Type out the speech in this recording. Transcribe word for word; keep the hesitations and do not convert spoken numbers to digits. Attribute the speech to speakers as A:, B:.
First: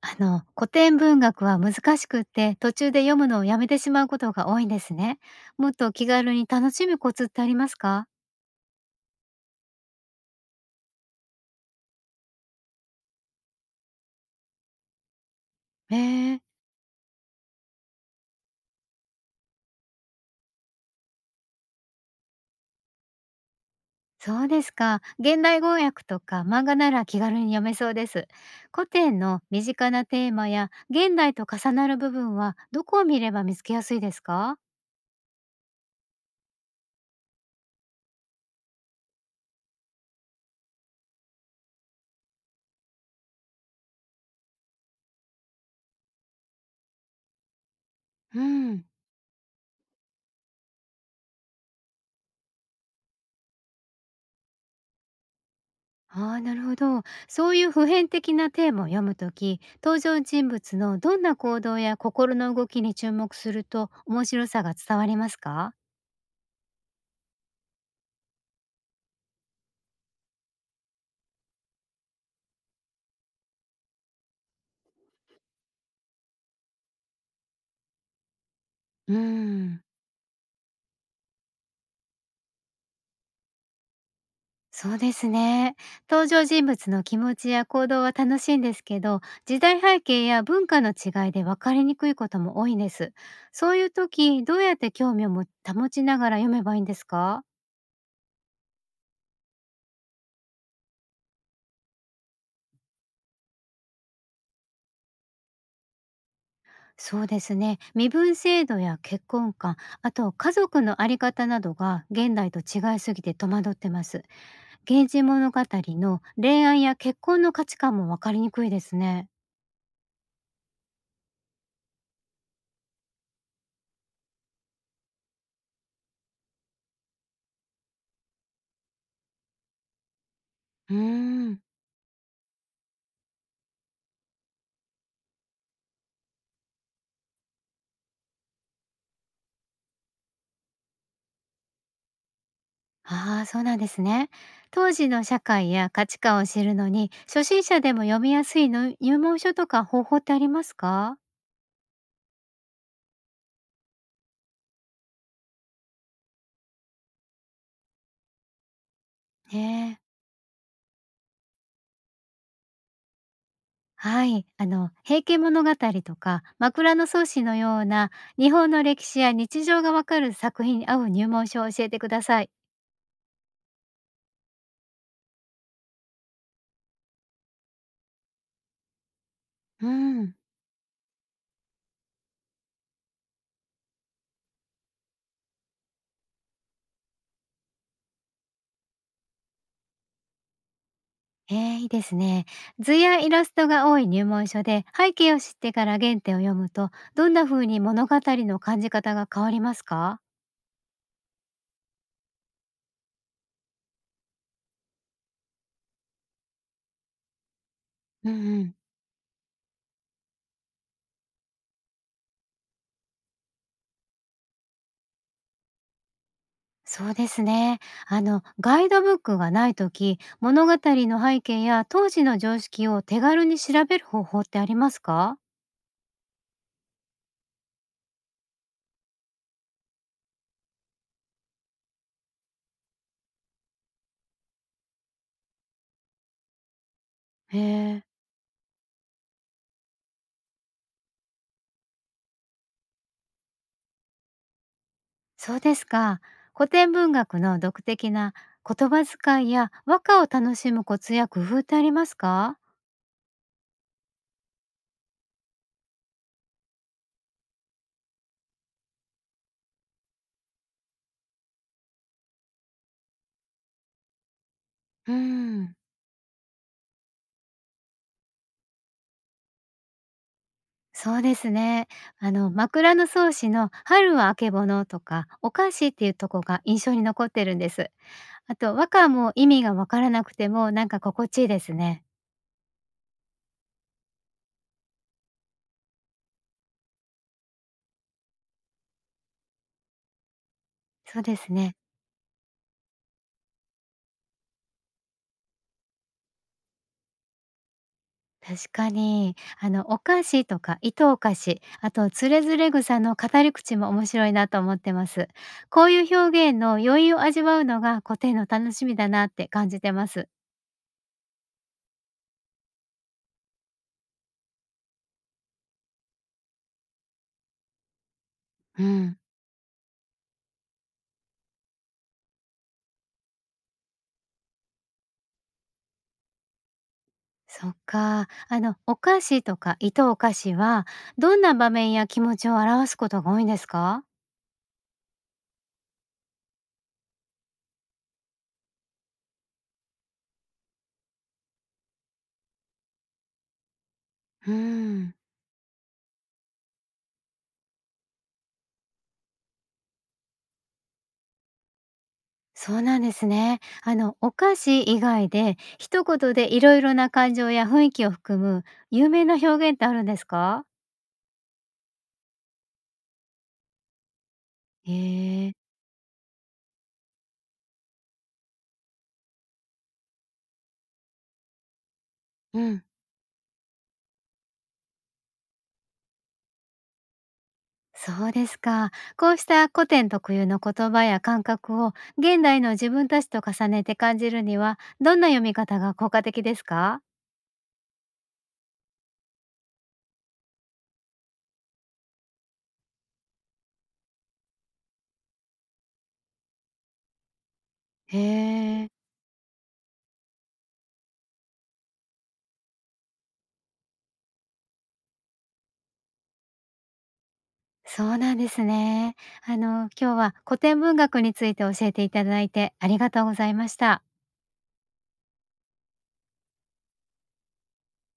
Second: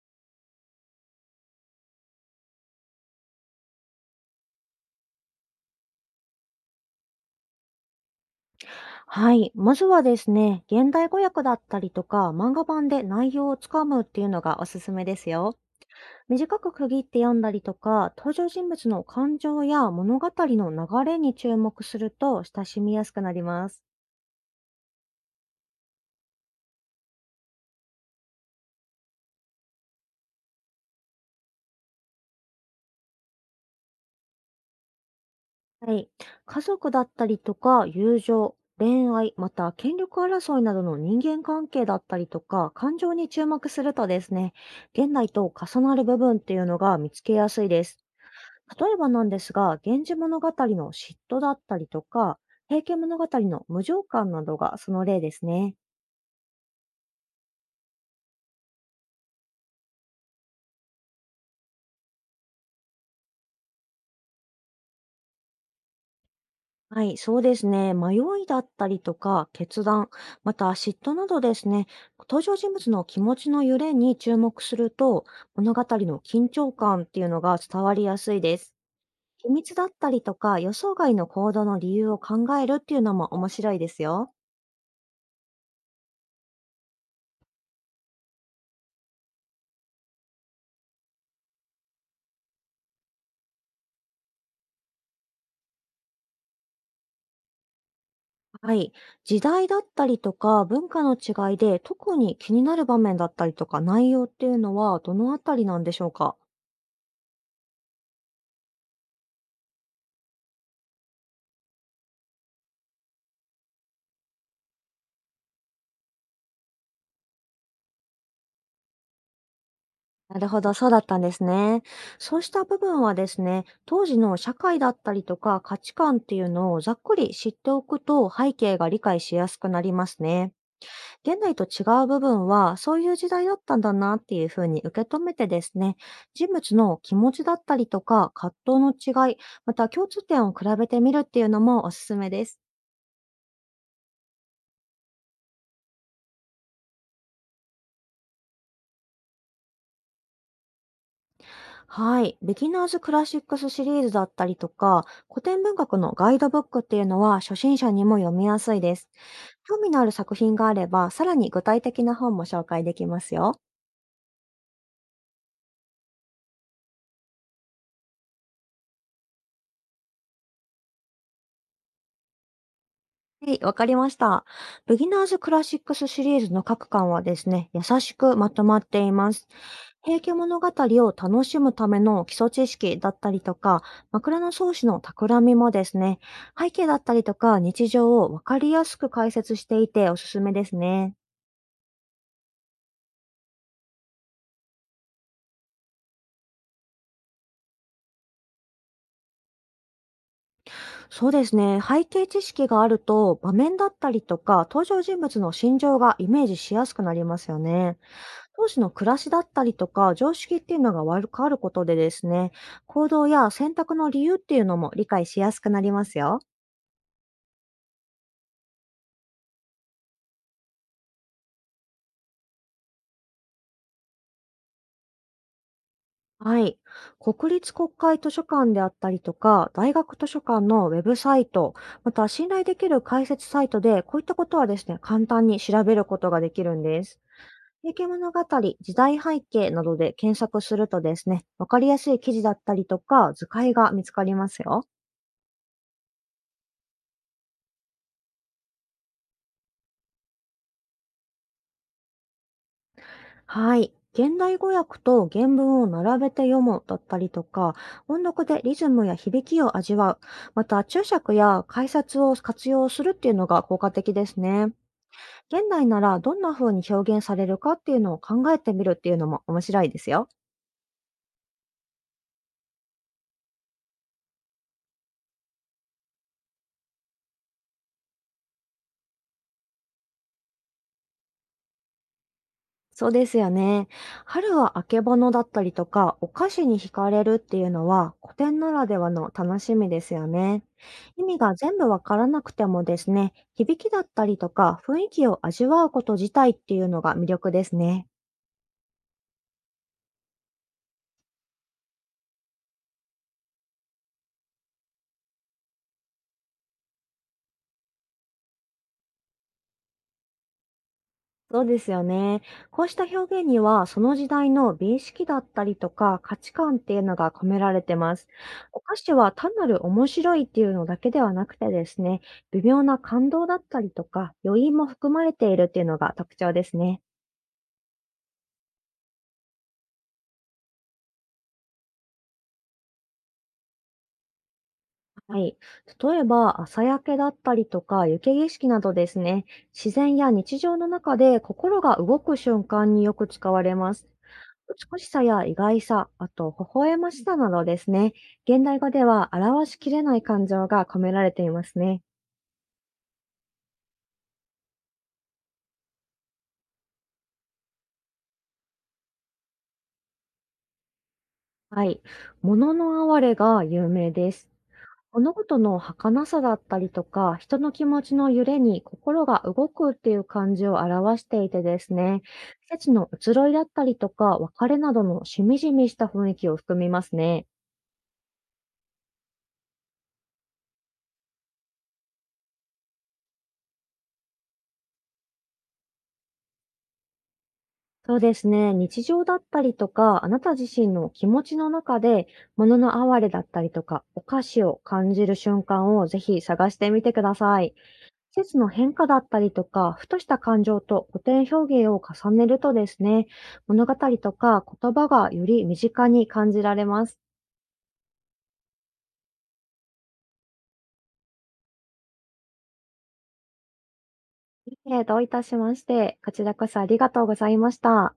A: あの、古典文学は難しくって、途中で読むのをやめてしまうことが多いんですね。もっと気軽に楽しむコツってありますか？
B: はい。まずはですね、現代語訳だったりとか、漫画版で内容をつかむっていうのがおすすめですよ。
A: へえ、
B: 短く区切って読んだりとか、登場人物の感情や物語の流れに注目すると親しみやすくなります。
A: そうですか。現代語訳とか漫画なら気軽に読めそうです。古典の身近なテーマや現代と重なる部分はどこを見れば見つけやすいですか？
B: はい。家族だったりとか、友情、恋愛、また権力争いなどの人間関係だったりとか、感情に注目するとですね、現代と重なる部分っていうのが見つけやすいです。
A: うん。
B: 例えばなんですが、源氏物語の嫉妬だったりとか、平家物語の無情感などがその例ですね。
A: ああ、なるほど。そういう普遍的なテーマを読むとき、登場人物のどんな行動や心の動きに注目すると面白さが伝わりますか？
B: はい、そうですね。迷いだったりとか、決断、また嫉妬などですね、登場人物の気持ちの揺れに注目すると、物語の緊張感っていうのが伝わりやすいです。
A: うー
B: 秘密
A: ん、
B: だったりとか、予想外の行動の理由を考えるっていうのも面白いですよ。
A: そうですね。登場人物の気持ちや行動は楽しいんですけど、時代背景や文化の違いで分かりにくいことも多いんです。そういうとき、どうやって興味をも保ちながら読めばいいんですか？
B: はい。時代だったりとか文化の違いで特に気になる場面だったりとか内容っていうのはどのあたりなんでしょうか？
A: そうですね。身分制度や結婚観、あと家族のあり方などが現代と違いすぎて戸惑ってます。源氏物語の恋愛や結婚の価値観も分かりにくいですね。
B: なるほど、そうだったんですね。そうした部分はですね、当時の社会だったりとか価値観っていうのをざっくり知っておくと背景が理解しやすくなりますね。
A: うー
B: 現代
A: ん。
B: と違う部分はそういう時代だったんだなっていうふうに受け止めてですね、人物の気持ちだったりとか葛藤の違い、また共通点を比べてみるっていうのもおすすめです。
A: ああ、そうなんですね。当時の社会や価値観を知るのに、初心者でも読みやすいの入門書とか方法ってありますか？
B: はい。ビギナーズクラシックスシリーズだったりとか、古典文学のガイドブックっていうのは初心者にも読みやすいです。興味
A: ね
B: のある
A: え。
B: 作品があれば、さらに具体的な本も紹介できますよ。
A: はい、あの「平家物語」とか「枕草子」のような日本の歴史や日常がわかる作品に合う入門書を教えてください。
B: はい、わかりました。ビギナーズクラシックスシリーズの各巻はですね、優しくまとまっています。
A: う
B: 平家
A: ん。
B: 物語を楽しむための基礎知識だったりとか、枕草子の企みもですね、背景だったりとか日常をわかりやすく解説していておすすめですね。
A: えー、いいですね。図やイラストが多い入門書で背景を知ってから原点を読むとどんな風に物語の感じ方が変わりますか？
B: そうですね、背景知識があると場面だったりとか登場人物の心情がイメージしやすくなりますよね。
A: うんう
B: 当
A: ん。
B: 時の暮らしだったりとか、常識っていうのが悪くあることでですね、行動や選択の理由っていうのも理解しやすくなりますよ。
A: そうですね。あのガイドブックがない時物語の背景や当時の常識を手軽に調べる方法ってありますか？
B: はい。国立国会図書館であったりとか、大学図書館のウェブサイト、また信頼できる解説サイトで、こういったことはですね、簡単に調べることができるんです。
A: へ
B: 平
A: え。
B: 家物語、時代背景などで検索するとですね、わかりやすい記事だったりとか、図解が見つかりますよ。
A: そうですか。古典文学の独的な言葉遣いや和歌を楽しむコツや工夫ってありますか？
B: はい。現代語訳と原文を並べて読むだったりとか、音読でリズムや響きを味わう、また注釈や解説を活用するっていうのが効果的ですね。
A: うー
B: 現
A: ん、
B: 代ならどんな風に表現されるかっていうのを考えてみるっていうのも面白いですよ。
A: そうですね。あの、枕草子の春はあけぼのとか、お菓子っていうとこが印象に残ってるんです。あと、和歌も意味がわからなくてもなんか心地いいですね。
B: そうですよね。春はあけぼのだったりとか、お菓子に惹かれるっていうのは、古典ならではの楽しみですよね。
A: そう
B: 意
A: で
B: 味
A: す
B: が
A: ね。
B: 全部わからなくてもですね、響きだったりとか、雰囲気を味わうこと自体っていうのが魅力ですね。
A: 確かに。あの、お菓子とか糸お菓子、あとつれづれ草の語り口も面白いなと思ってます。こういう表現の余韻を味わうのが古典の楽しみだなって感じてます。
B: そうですよね。こうした表現には、その時代の美意識だったりとか価値観っていうのが込められてます。お
A: う
B: 菓子
A: ん。
B: は単なる面白いっていうのだけではなくてですね、微妙な感動だったりとか、余韻も含まれているっていうのが特徴ですね。
A: そっか。あの、お菓子とか糸お菓子は、どんな場面や気持ちを表すことが多いんですか？
B: はい。例えば、朝焼けだったりとか、雪景色などですね、自然や日常の中で心が動く瞬間によく使われます。
A: う
B: 美し
A: ん。
B: さや意外さ、あと微笑ましさなどですね、現代語では表しきれない感情が込められていますね。
A: そうなんですね。あの、お菓子以外で、一言でいろいろな感情や雰囲気を含む有名な表現ってあるんですか？
B: はい。物の哀れが有名です。
A: へ
B: 物
A: え。
B: 事の儚さだったりとか、人の気持ちの揺れに心が動くっていう感じを表していてですね、
A: う
B: 季
A: ん、
B: 節の移ろいだったりとか、別れなどのしみじみした雰囲気を含みますね。
A: そうですか。こうした古典特有の言葉や感覚を現代の自分たちと重ねて感じるには、どんな読み方が効果的ですか？
B: そうですね。日常だったりとか、あなた自身の気持ちの中で、物の哀れだったりとか、お菓子を感じる瞬間をぜひ探してみてください。
A: へ
B: 季節の
A: え。
B: 変化だったりとか、ふとした感情と古典表現を重ねるとですね、物語とか言葉がより身近に感じられます。
A: そうなんですね。あの、今日は古典文学について教えていただいてありがとうございました。
B: いえ、どういたしまして、こちらこそありがとうございました。